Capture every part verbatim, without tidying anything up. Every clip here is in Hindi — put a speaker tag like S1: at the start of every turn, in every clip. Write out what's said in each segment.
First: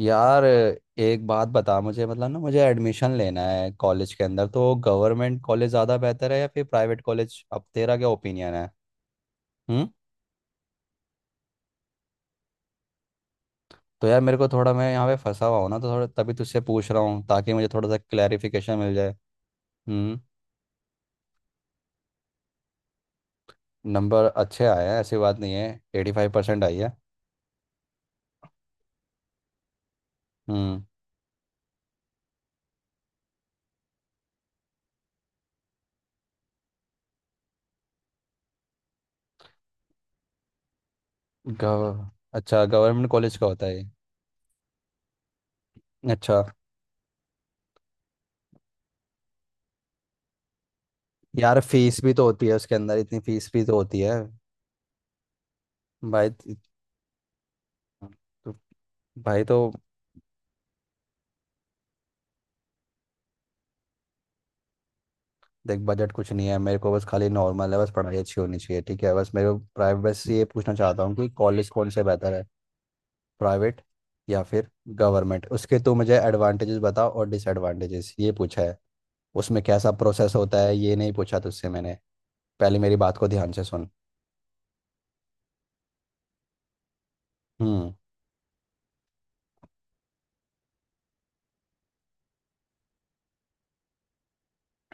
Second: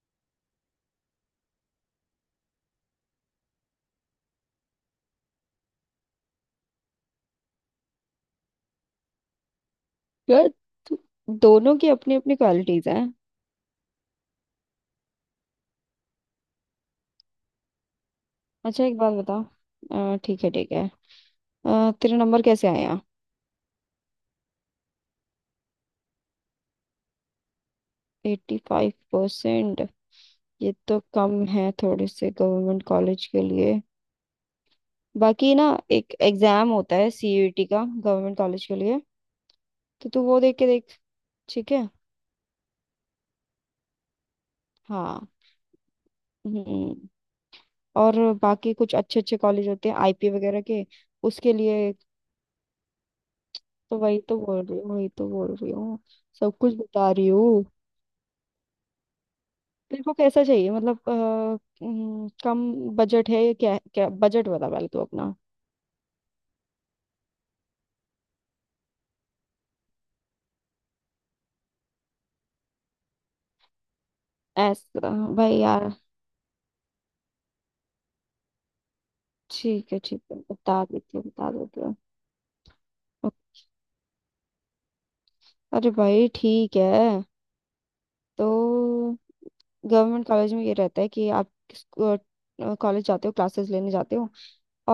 S1: यार एक बात बता मुझे, मतलब ना मुझे एडमिशन लेना है कॉलेज के अंदर, तो गवर्नमेंट कॉलेज ज़्यादा बेहतर है या फिर प्राइवेट कॉलेज? अब तेरा क्या ओपिनियन है? हम्म।
S2: यार, दोनों की अपनी अपनी क्वालिटीज हैं।
S1: तो यार मेरे को थोड़ा, मैं यहाँ पे फंसा हुआ हूँ ना, तो थोड़ा तभी तुझसे पूछ रहा हूँ ताकि मुझे थोड़ा सा क्लैरिफिकेशन
S2: अच्छा,
S1: मिल
S2: एक बात
S1: जाए।
S2: बता। अ,
S1: हम्म।
S2: ठीक है ठीक है। अ, तेरा नंबर कैसे आया?
S1: नंबर अच्छे आए हैं ऐसी बात नहीं है, एटी फाइव परसेंट आई है।
S2: Eighty five percent? ये
S1: हम्म।
S2: तो कम है थोड़े से गवर्नमेंट कॉलेज के लिए। बाकी ना, एक एग्जाम होता है सी यू ई टी का गवर्नमेंट कॉलेज के लिए। तो तू वो देख के देख। ठीक
S1: गव
S2: है।
S1: अच्छा, गवर्नमेंट कॉलेज का होता है ये।
S2: हाँ।
S1: अच्छा।
S2: हम्म। और बाकी कुछ अच्छे अच्छे कॉलेज होते हैं आई पी वगैरह के, उसके
S1: यार
S2: लिए।
S1: फीस भी तो होती है उसके अंदर, इतनी फीस भी तो
S2: तो
S1: होती
S2: वही
S1: है।
S2: तो बोल रही हूँ, वही तो बोल रही हूँ।
S1: भाई तो
S2: सब कुछ बता रही हूँ।
S1: भाई तो
S2: तेरे को कैसा चाहिए? मतलब अ, हम्म, कम बजट है या क्या? क्या बजट बता पहले तू अपना।
S1: देख, बजट कुछ नहीं है मेरे को, बस खाली नॉर्मल है, बस पढ़ाई अच्छी होनी चाहिए। ठीक है, बस मेरे को प्राइवेट से ये पूछना चाहता हूँ कि कॉलेज कौन से बेहतर है, प्राइवेट या फिर
S2: ऐसा।
S1: गवर्नमेंट?
S2: भाई
S1: उसके
S2: यार,
S1: तो मुझे एडवांटेजेस बताओ और डिसएडवांटेजेस, ये पूछा है। उसमें कैसा
S2: ठीक है ठीक
S1: प्रोसेस
S2: है।
S1: होता है
S2: बता
S1: ये नहीं
S2: देती हूँ
S1: पूछा
S2: बता
S1: तुझसे
S2: देती हूँ।
S1: मैंने। पहले मेरी बात को ध्यान से सुन।
S2: अरे भाई, ठीक है।
S1: हम्म।
S2: तो गवर्नमेंट कॉलेज में ये रहता है कि आप कॉलेज जाते हो, क्लासेस लेने जाते हो,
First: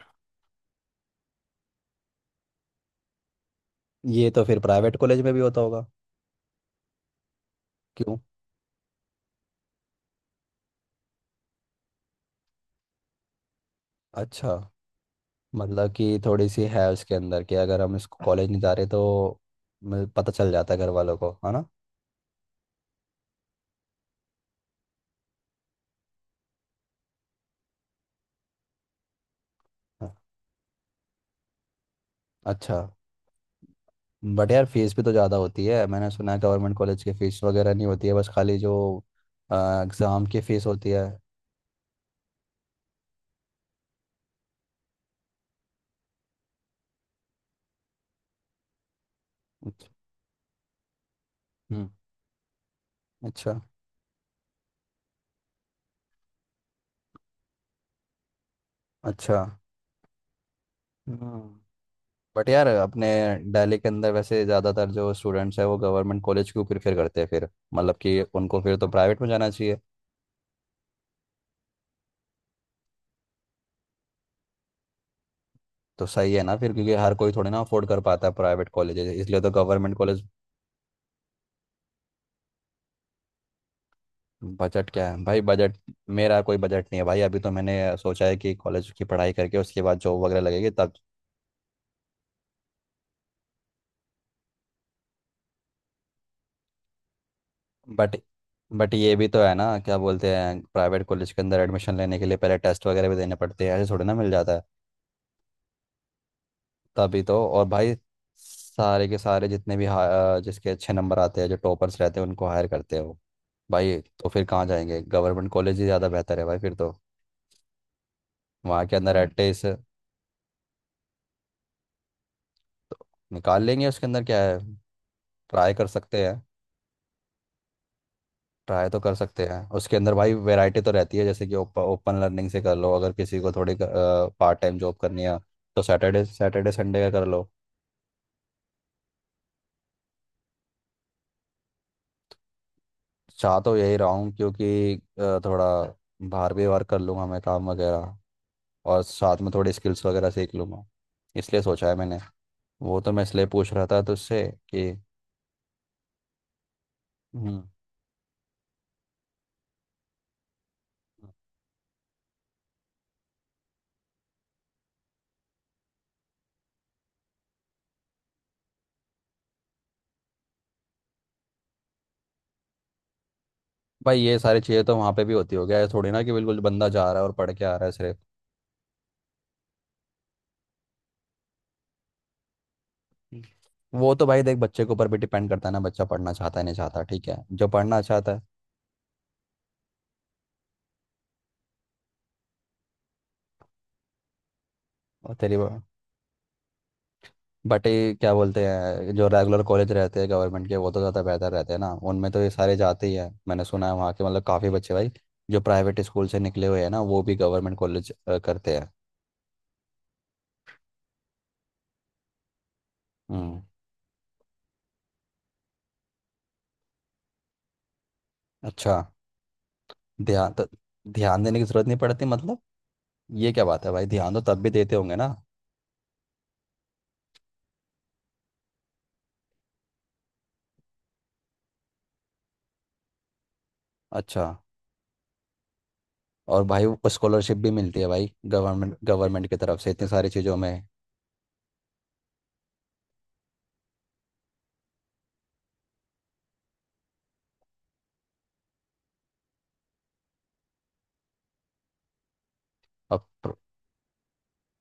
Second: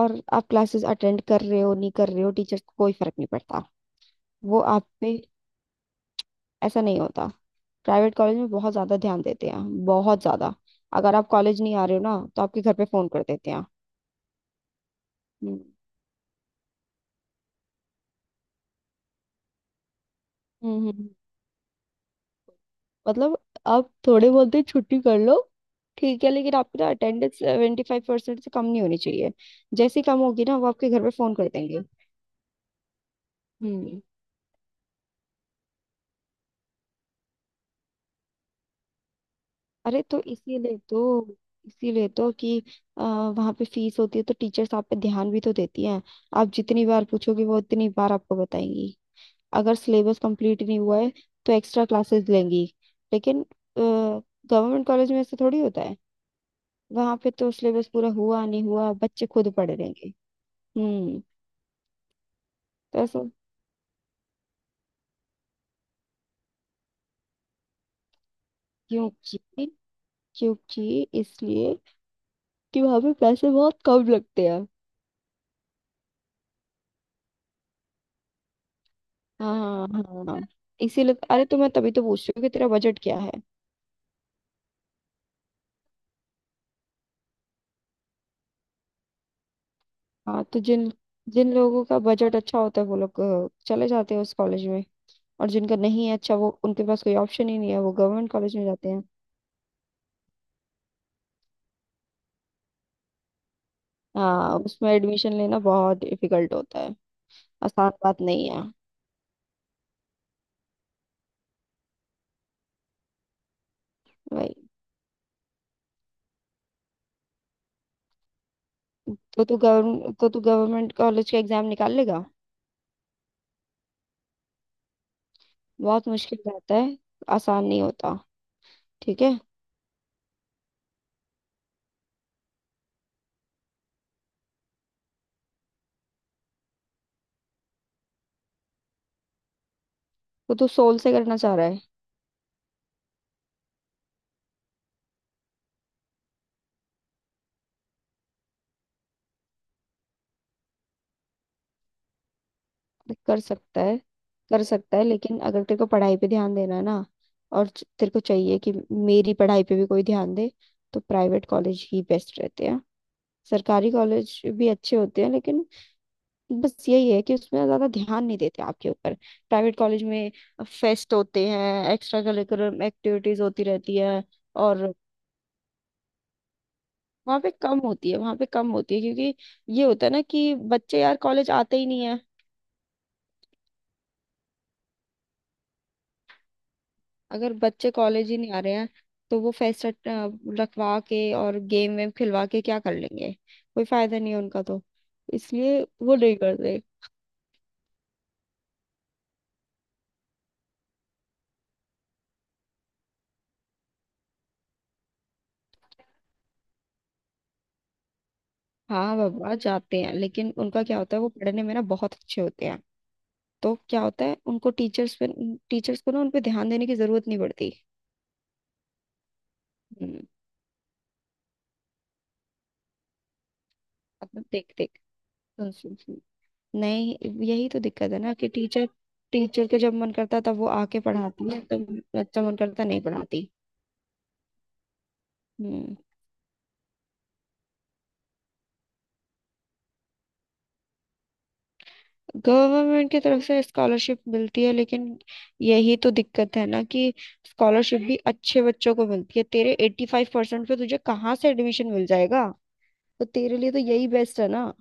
S2: और आप क्लासेस अटेंड कर रहे हो नहीं कर रहे हो, टीचर्स को कोई फर्क नहीं पड़ता।
S1: ये तो फिर
S2: वो आप
S1: प्राइवेट
S2: पे,
S1: कॉलेज में भी होता होगा।
S2: ऐसा नहीं होता। प्राइवेट
S1: क्यों?
S2: कॉलेज में बहुत ज्यादा ध्यान देते हैं, बहुत ज्यादा। अगर आप कॉलेज नहीं आ रहे हो ना, तो आपके घर पे फोन कर देते हैं।
S1: अच्छा।
S2: हम्म
S1: मतलब कि थोड़ी सी है उसके अंदर कि अगर हम इसको कॉलेज नहीं जा रहे तो मतलब पता चल जाता है
S2: हम्म,
S1: घर
S2: हम्म।
S1: वालों को, है ना?
S2: मतलब आप थोड़े बहुत दिन छुट्टी कर लो, ठीक है, लेकिन आपकी ना अटेंडेंस सेवेंटी फाइव परसेंट से कम नहीं होनी चाहिए। जैसे ही
S1: हाँ,
S2: कम होगी ना, वो आपके घर पे फोन कर देंगे।
S1: अच्छा।
S2: हम्म।
S1: बट यार फीस भी तो ज़्यादा होती है, मैंने सुना है गवर्नमेंट कॉलेज की फीस वगैरह नहीं होती है, बस खाली जो
S2: अरे तो
S1: एग्ज़ाम की फीस
S2: इसीलिए
S1: होती है।
S2: तो, इसीलिए तो कि आ, वहाँ पे फीस होती है तो टीचर्स आप पे ध्यान भी तो देती हैं। आप जितनी बार पूछोगे, वो उतनी बार आपको बताएंगी। अगर सिलेबस कंप्लीट नहीं हुआ है तो एक्स्ट्रा
S1: हम्म।
S2: क्लासेस लेंगी। लेकिन
S1: अच्छा।
S2: गवर्नमेंट कॉलेज में ऐसे थोड़ी होता है। वहां पे तो सिलेबस पूरा हुआ नहीं हुआ, बच्चे
S1: अच्छा।
S2: खुद पढ़ लेंगे। हम्म।
S1: हम्म। बट यार
S2: तो
S1: अपने
S2: ऐसा।
S1: दिल्ली के अंदर वैसे ज़्यादातर जो स्टूडेंट्स हैं वो गवर्नमेंट कॉलेज क्यों प्रेफर करते हैं फिर? मतलब कि उनको फिर तो प्राइवेट में जाना
S2: क्योंकि
S1: चाहिए।
S2: क्योंकि इसलिए कि वहां पे पैसे बहुत कम लगते हैं।
S1: तो सही है ना फिर, क्योंकि हर कोई थोड़ी ना अफोर्ड कर पाता है प्राइवेट कॉलेज, इसलिए तो
S2: हाँ
S1: गवर्नमेंट
S2: हाँ
S1: कॉलेज।
S2: हाँ। इसीलिए। अरे तो मैं तभी तो पूछ रही हूँ कि तेरा बजट क्या है।
S1: बजट क्या है भाई, बजट? मेरा कोई बजट नहीं है भाई, अभी तो मैंने सोचा है कि कॉलेज की पढ़ाई करके उसके बाद जॉब वगैरह
S2: हाँ, तो
S1: लगेगी
S2: जिन
S1: तब।
S2: जिन लोगों का बजट अच्छा होता है वो लोग अ, चले जाते हैं उस कॉलेज में, और जिनका नहीं है अच्छा, वो उनके पास कोई ऑप्शन ही नहीं है, वो
S1: बट
S2: गवर्नमेंट कॉलेज में जाते
S1: बट
S2: हैं।
S1: ये भी तो है ना, क्या बोलते हैं, प्राइवेट कॉलेज के अंदर एडमिशन लेने के लिए पहले टेस्ट वगैरह भी देने पड़ते हैं, ऐसे थोड़ी ना मिल जाता
S2: हाँ,
S1: है।
S2: उसमें एडमिशन लेना बहुत डिफिकल्ट होता है।
S1: तभी तो, और
S2: आसान
S1: भाई
S2: बात नहीं है
S1: सारे के सारे जितने भी हा- जिसके अच्छे नंबर आते हैं, जो टॉपर्स रहते हैं उनको हायर करते हैं वो। भाई तो फिर
S2: भाई।
S1: कहाँ जाएंगे, गवर्नमेंट कॉलेज ही ज़्यादा बेहतर है भाई फिर तो। वहाँ के अंदर एट
S2: तो तू गवर्न तो तू गवर्नमेंट कॉलेज का एग्जाम निकाल लेगा?
S1: निकाल लेंगे, उसके अंदर क्या है, ट्राई कर
S2: बहुत
S1: सकते
S2: मुश्किल
S1: हैं।
S2: रहता है, आसान नहीं होता।
S1: ट्राई तो कर
S2: ठीक है।
S1: सकते हैं उसके अंदर भाई, वैरायटी तो रहती है, जैसे कि ओपन लर्निंग से कर लो अगर किसी को थोड़ी पार्ट टाइम जॉब करनी है तो सैटरडे सैटरडे संडे का कर लो।
S2: तो तू सोल से करना चाह रहा है?
S1: चाह तो यही रहा हूँ क्योंकि अ, थोड़ा बाहर भी वर्क कर लूँगा मैं, काम वगैरह, और साथ में थोड़ी स्किल्स वगैरह सीख लूँगा, इसलिए सोचा है मैंने। वो तो
S2: तो
S1: मैं
S2: कर
S1: इसलिए पूछ
S2: सकता
S1: रहा
S2: है,
S1: था तुझसे
S2: कर
S1: कि।
S2: सकता है, लेकिन अगर तेरे को पढ़ाई पे ध्यान देना है ना,
S1: हम्म।
S2: और च- तेरे को चाहिए कि मेरी पढ़ाई पे भी कोई ध्यान दे, तो प्राइवेट कॉलेज ही बेस्ट रहते हैं। सरकारी कॉलेज भी अच्छे होते हैं, लेकिन बस यही है कि उसमें ज्यादा ध्यान नहीं देते आपके ऊपर। प्राइवेट कॉलेज में फेस्ट होते हैं, एक्स्ट्रा करिकुलर एक्टिविटीज होती रहती
S1: भाई
S2: है।
S1: ये सारी चीज़ें
S2: और
S1: तो वहाँ पे भी होती, हो गया है थोड़ी ना कि बिल्कुल बंदा जा रहा है और
S2: वहाँ पे
S1: पढ़ के आ
S2: कम
S1: रहा है
S2: होती
S1: सिर्फ।
S2: है, वहाँ पे कम होती है, क्योंकि ये होता है ना कि बच्चे यार कॉलेज आते ही नहीं है।
S1: वो तो भाई देख, बच्चे के ऊपर भी डिपेंड करता है ना, बच्चा पढ़ना चाहता है नहीं चाहता, ठीक है
S2: अगर
S1: जो
S2: बच्चे
S1: पढ़ना
S2: कॉलेज
S1: चाहता
S2: ही
S1: है।
S2: नहीं आ रहे हैं, तो वो फेस्ट रट- अ, रखवा के और गेम वेम खिलवा के क्या कर लेंगे? कोई फायदा नहीं है उनका तो।
S1: और तेरी।
S2: इसलिए वो नहीं करते।
S1: बट ये क्या बोलते हैं, जो रेगुलर कॉलेज रहते हैं गवर्नमेंट के, वो तो ज़्यादा बेहतर रहते हैं ना, उनमें तो ये सारे जाते ही हैं, मैंने सुना है वहाँ के मतलब काफ़ी बच्चे भाई जो प्राइवेट स्कूल से निकले हुए हैं ना वो भी गवर्नमेंट कॉलेज करते हैं।
S2: हाँ बाबा, जाते हैं, लेकिन उनका क्या होता है, वो पढ़ने में ना बहुत अच्छे होते हैं।
S1: हम्म।
S2: तो क्या होता है, उनको टीचर्स पे, टीचर्स को ना उन पे ध्यान देने की जरूरत नहीं पड़ती।
S1: अच्छा।
S2: हम्म।
S1: ध्यान तो ध्यान देने की ज़रूरत नहीं पड़ती, मतलब? ये क्या बात है भाई, ध्यान तो
S2: मतलब
S1: तब भी
S2: देख देख,
S1: देते होंगे ना।
S2: सुन सुन सुन, नहीं, यही तो दिक्कत है ना कि टीचर टीचर के जब मन करता तब वो आके पढ़ाती है, तब बच्चा मन करता नहीं पढ़ाती।
S1: अच्छा।
S2: हम्म।
S1: और भाई स्कॉलरशिप भी मिलती है भाई, गवर्नमेंट, गवर्नमेंट की तरफ से इतनी सारी चीज़ों में।
S2: गवर्नमेंट की तरफ से स्कॉलरशिप मिलती है, लेकिन यही तो दिक्कत है ना कि स्कॉलरशिप भी अच्छे बच्चों को मिलती है। तेरे एट्टी फाइव परसेंट पे तुझे कहाँ से एडमिशन मिल जाएगा? तो
S1: अब
S2: तेरे लिए तो यही बेस्ट है ना।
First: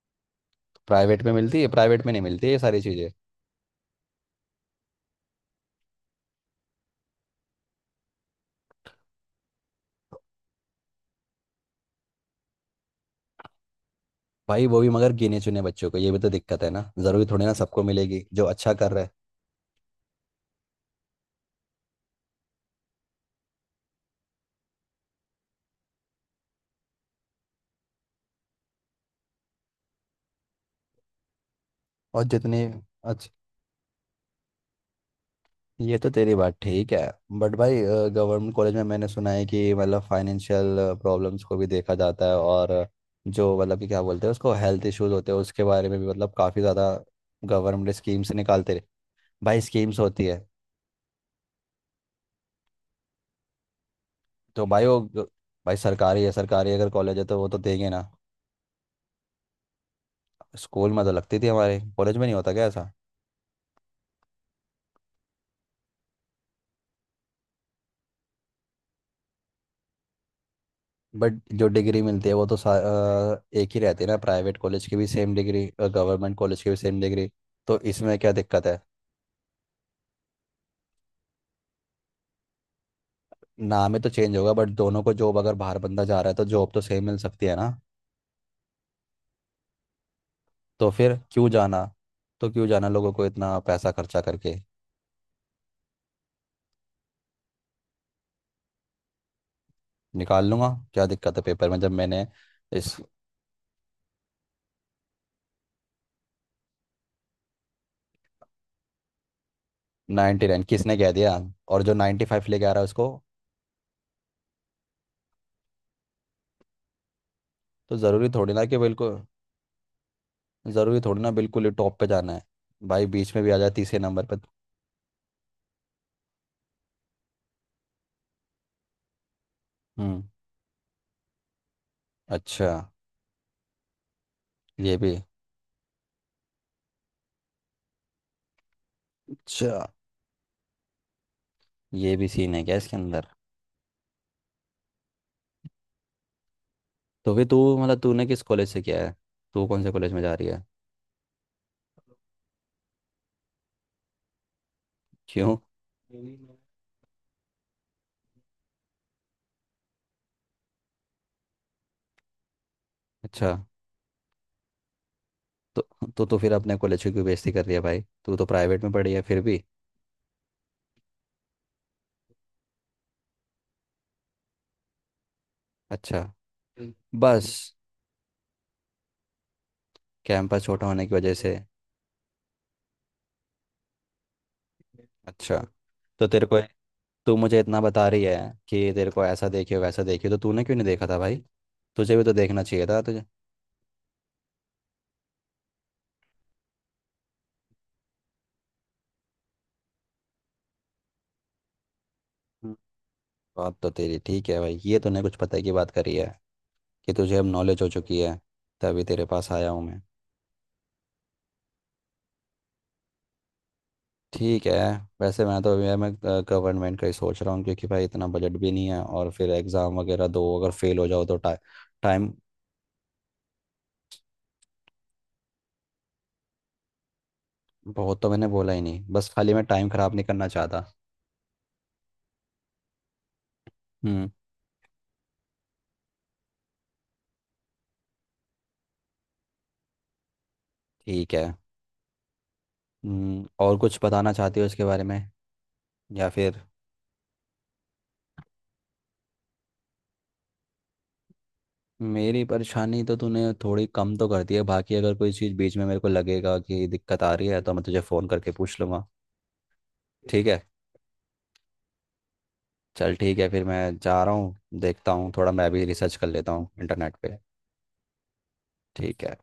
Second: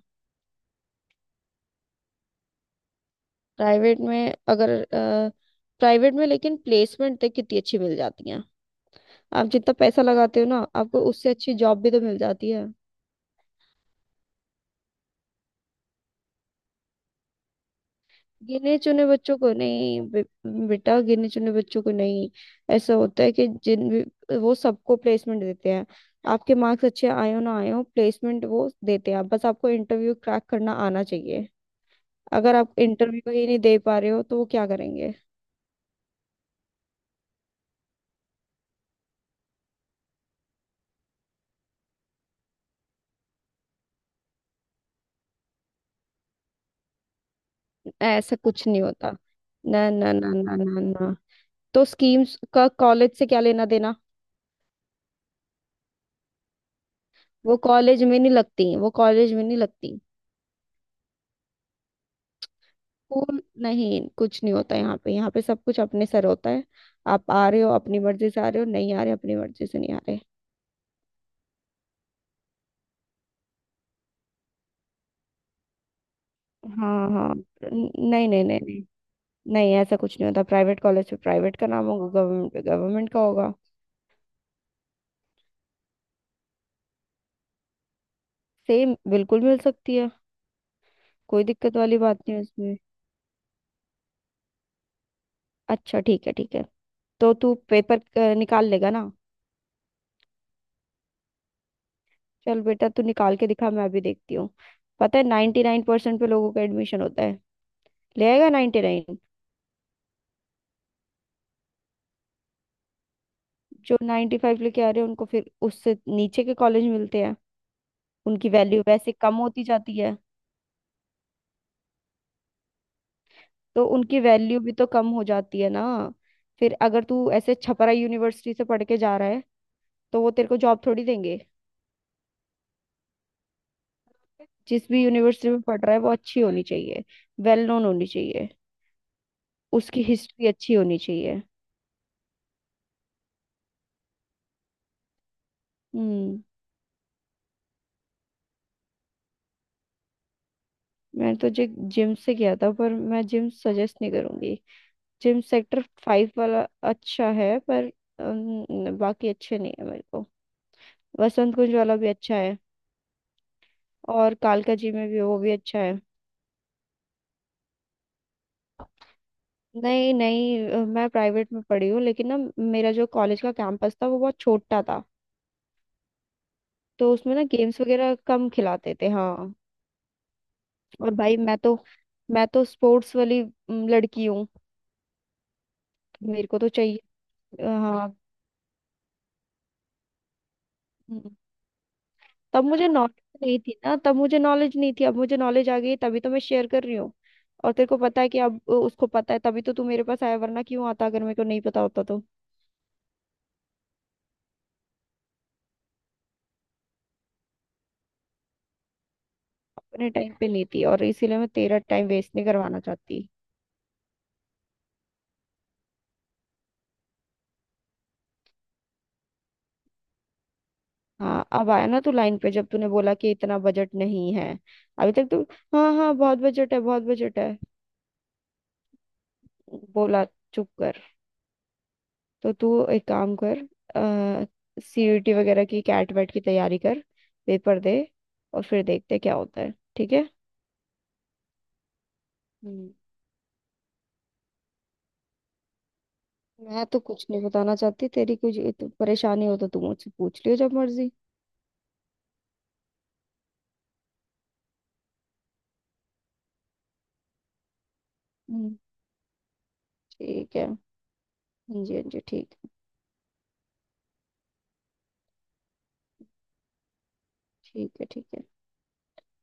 S1: प्राइवेट में मिलती है, प्राइवेट में नहीं मिलती है ये सारी चीज़ें।
S2: प्राइवेट में अगर प्राइवेट में, लेकिन प्लेसमेंट तक कितनी अच्छी मिल जाती है। आप जितना पैसा लगाते हो ना, आपको उससे अच्छी जॉब भी तो मिल जाती है।
S1: भाई वो भी मगर गिने चुने बच्चों को, ये भी तो दिक्कत है ना, ज़रूरी थोड़ी ना सबको मिलेगी जो अच्छा
S2: गिने
S1: कर रहा
S2: चुने
S1: है।
S2: बच्चों को नहीं बे, बेटा, गिने चुने बच्चों को नहीं। ऐसा होता है कि जिन भी- वो सबको प्लेसमेंट देते हैं। आपके मार्क्स अच्छे आए हो ना आए हो, प्लेसमेंट वो देते हैं, बस आपको इंटरव्यू क्रैक करना आना चाहिए।
S1: और
S2: अगर
S1: जितने।
S2: आप
S1: अच्छा,
S2: इंटरव्यू ही नहीं दे पा रहे हो तो वो क्या करेंगे?
S1: ये तो तेरी बात ठीक है। बट भाई गवर्नमेंट कॉलेज में मैंने सुना है कि मतलब फाइनेंशियल प्रॉब्लम्स को भी देखा जाता है, और जो मतलब कि क्या बोलते हैं, उसको हेल्थ इश्यूज होते हैं उसके बारे में भी मतलब काफ़ी ज़्यादा गवर्नमेंट स्कीम्स
S2: ऐसा कुछ
S1: निकालते
S2: नहीं
S1: रहे।
S2: होता।
S1: भाई
S2: ना
S1: स्कीम्स
S2: ना
S1: होती
S2: ना
S1: है।
S2: ना ना ना, तो स्कीम्स का कॉलेज से क्या लेना देना।
S1: तो भाई वो ग- भाई सरकारी है, सरकारी अगर कॉलेज है तो वो
S2: वो
S1: तो देंगे ना।
S2: कॉलेज में नहीं लगती, वो कॉलेज में नहीं लगती।
S1: स्कूल में तो लगती थी हमारे, कॉलेज में नहीं होता क्या ऐसा?
S2: स्कूल नहीं, कुछ नहीं होता। यहाँ पे, यहाँ पे सब कुछ अपने सर होता है। आप आ रहे हो अपनी मर्जी से आ रहे हो, नहीं आ रहे अपनी मर्जी से नहीं आ रहे।
S1: बट जो डिग्री मिलती है वो तो सा- अ, एक ही रहती है ना, प्राइवेट कॉलेज की भी सेम डिग्री और गवर्नमेंट कॉलेज की भी सेम
S2: हाँ
S1: डिग्री,
S2: हाँ। न-
S1: तो इसमें
S2: नहीं
S1: क्या
S2: नहीं नहीं
S1: दिक्कत है?
S2: नहीं। नहीं ऐसा कुछ नहीं होता। प्राइवेट कॉलेज पे प्राइवेट का नाम होगा, गवर्नमेंट पे गवर्नमेंट का होगा।
S1: नाम ही तो चेंज होगा, बट दोनों को जॉब अगर बाहर बंदा जा रहा है तो जॉब तो सेम मिल सकती है ना।
S2: सेम बिल्कुल मिल सकती है।
S1: तो फिर
S2: कोई
S1: क्यों
S2: दिक्कत
S1: जाना?
S2: वाली बात नहीं है
S1: तो क्यों
S2: उसमें।
S1: जाना लोगों को इतना पैसा खर्चा करके?
S2: अच्छा, ठीक है ठीक है। तो तू पेपर अ, निकाल लेगा ना?
S1: निकाल लूंगा, क्या दिक्कत है पेपर में जब मैंने।
S2: चल बेटा,
S1: इस।
S2: तू निकाल के दिखा, मैं अभी देखती हूँ। पता है नाइन्टी नाइन परसेंट पे लोगों का एडमिशन होता है। ले आएगा नाइन्टी नाइन?
S1: नाइन्टी नाइन किसने कह दिया? और जो नाइन्टी फाइव लेके आ रहा है उसको?
S2: जो नाइन्टी फाइव लेके आ रहे हैं उनको फिर उससे नीचे के कॉलेज मिलते हैं।
S1: तो ज़रूरी
S2: उनकी
S1: थोड़ी ना कि
S2: वैल्यू वैसे
S1: बिल्कुल,
S2: कम होती जाती है।
S1: ज़रूरी थोड़ी ना बिल्कुल ही टॉप पे जाना है, भाई बीच में भी आ जाए
S2: तो
S1: तीसरे
S2: उनकी
S1: नंबर पर।
S2: वैल्यू भी तो कम हो जाती है ना। फिर अगर तू ऐसे छपरा यूनिवर्सिटी से पढ़ के जा रहा है, तो
S1: हम्म।
S2: वो तेरे को जॉब थोड़ी देंगे।
S1: अच्छा।
S2: जिस
S1: ये
S2: भी
S1: भी
S2: यूनिवर्सिटी में पढ़ रहा है, वो अच्छी होनी चाहिए, वेल नोन होनी चाहिए,
S1: अच्छा
S2: उसकी हिस्ट्री अच्छी होनी चाहिए।
S1: ये भी सीन है क्या इसके अंदर?
S2: हम्म।
S1: तो फिर तू मतलब तूने किस कॉलेज से किया है, तू कौन से कॉलेज में जा रही है?
S2: मैंने तो जे जिम से किया था, पर मैं जिम सजेस्ट नहीं करूंगी। जिम
S1: क्यों?
S2: सेक्टर फाइव वाला अच्छा है, पर अम, बाकी अच्छे नहीं है मेरे को। वसंत कुंज वाला भी अच्छा है,
S1: अच्छा।
S2: और कालका जी में भी वो भी अच्छा
S1: तो
S2: है।
S1: तो तो फिर अपने कॉलेज की क्यों बेइज्जती कर रही है भाई, तू तो प्राइवेट में पढ़ी है फिर भी।
S2: नहीं नहीं, अ, मैं प्राइवेट में पढ़ी हूँ, लेकिन ना, मेरा जो कॉलेज का कैंपस था वो बहुत छोटा था।
S1: अच्छा।
S2: तो उसमें ना
S1: बस
S2: गेम्स वगैरह कम खिलाते थे, हाँ।
S1: कैंपस छोटा होने
S2: और
S1: की वजह
S2: भाई, मैं
S1: से?
S2: तो मैं तो स्पोर्ट्स वाली अम, लड़की हूँ।
S1: अच्छा। तो तेरे
S2: मेरे को
S1: को,
S2: तो चाहिए।
S1: तू मुझे
S2: अ,
S1: इतना बता
S2: हाँ।
S1: रही है कि तेरे को ऐसा देखियो वैसा देखियो, तो तूने क्यों नहीं देखा था
S2: हम्म।
S1: भाई? तुझे भी तो देखना
S2: तब
S1: चाहिए
S2: मुझे
S1: था
S2: नॉलेज
S1: तुझे।
S2: नहीं थी ना, तब मुझे नॉलेज नहीं थी, अब मुझे नॉलेज आ गई तभी तो मैं शेयर कर रही हूँ। और तेरे को पता है कि अब अ, उसको पता है तभी तो तू मेरे पास आया, वरना क्यों आता अगर मेरे को नहीं पता होता तो।
S1: हम्म। बात तो तेरी ठीक है भाई, ये तूने कुछ पता की बात करी है कि तुझे अब नॉलेज हो चुकी है, तभी तेरे पास आया हूँ मैं।
S2: अपने टाइम पे नहीं थी, और इसीलिए मैं तेरा टाइम वेस्ट नहीं करवाना चाहती।
S1: ठीक है। वैसे मैं तो अभी, मैं गवर्नमेंट का ही सोच रहा हूँ क्योंकि भाई इतना बजट भी नहीं है, और फिर एग्ज़ाम वगैरह दो अगर फेल हो जाओ तो
S2: हाँ,
S1: टा,
S2: अब आया ना तू
S1: टाइम।
S2: लाइन पे, जब तूने बोला कि इतना बजट नहीं है। अभी तक तू हाँ हाँ बहुत बजट है बहुत बजट है
S1: बहुत तो मैंने बोला ही नहीं, बस खाली मैं टाइम ख़राब
S2: बोला।
S1: नहीं करना
S2: चुप
S1: चाहता।
S2: कर। तो तू एक काम कर,
S1: हम्म।
S2: सी यू टी वगैरह की कैट वैट की तैयारी कर, पेपर दे, और फिर देखते क्या होता है, ठीक है।
S1: ठीक है।
S2: हम्म।
S1: हम्म, और कुछ बताना चाहती हो इसके बारे में या फिर?
S2: मैं तो कुछ नहीं बताना चाहती। तेरी कुछ तो परेशानी हो तो तू मुझसे पूछ लियो जब मर्जी।
S1: मेरी परेशानी तो तूने थोड़ी कम तो कर दी है, बाकी अगर कोई चीज़ बीच में मेरे को लगेगा कि दिक्कत आ रही है तो मैं तुझे फ़ोन करके
S2: हम्म,
S1: पूछ लूँगा। ठीक
S2: ठीक
S1: है।
S2: है। हाँ जी हाँ जी, ठीक।
S1: चल ठीक है, फिर मैं जा रहा हूँ, देखता हूँ, थोड़ा मैं भी रिसर्च कर लेता हूँ इंटरनेट पे।
S2: ठीक है ठीक है।
S1: ठीक है।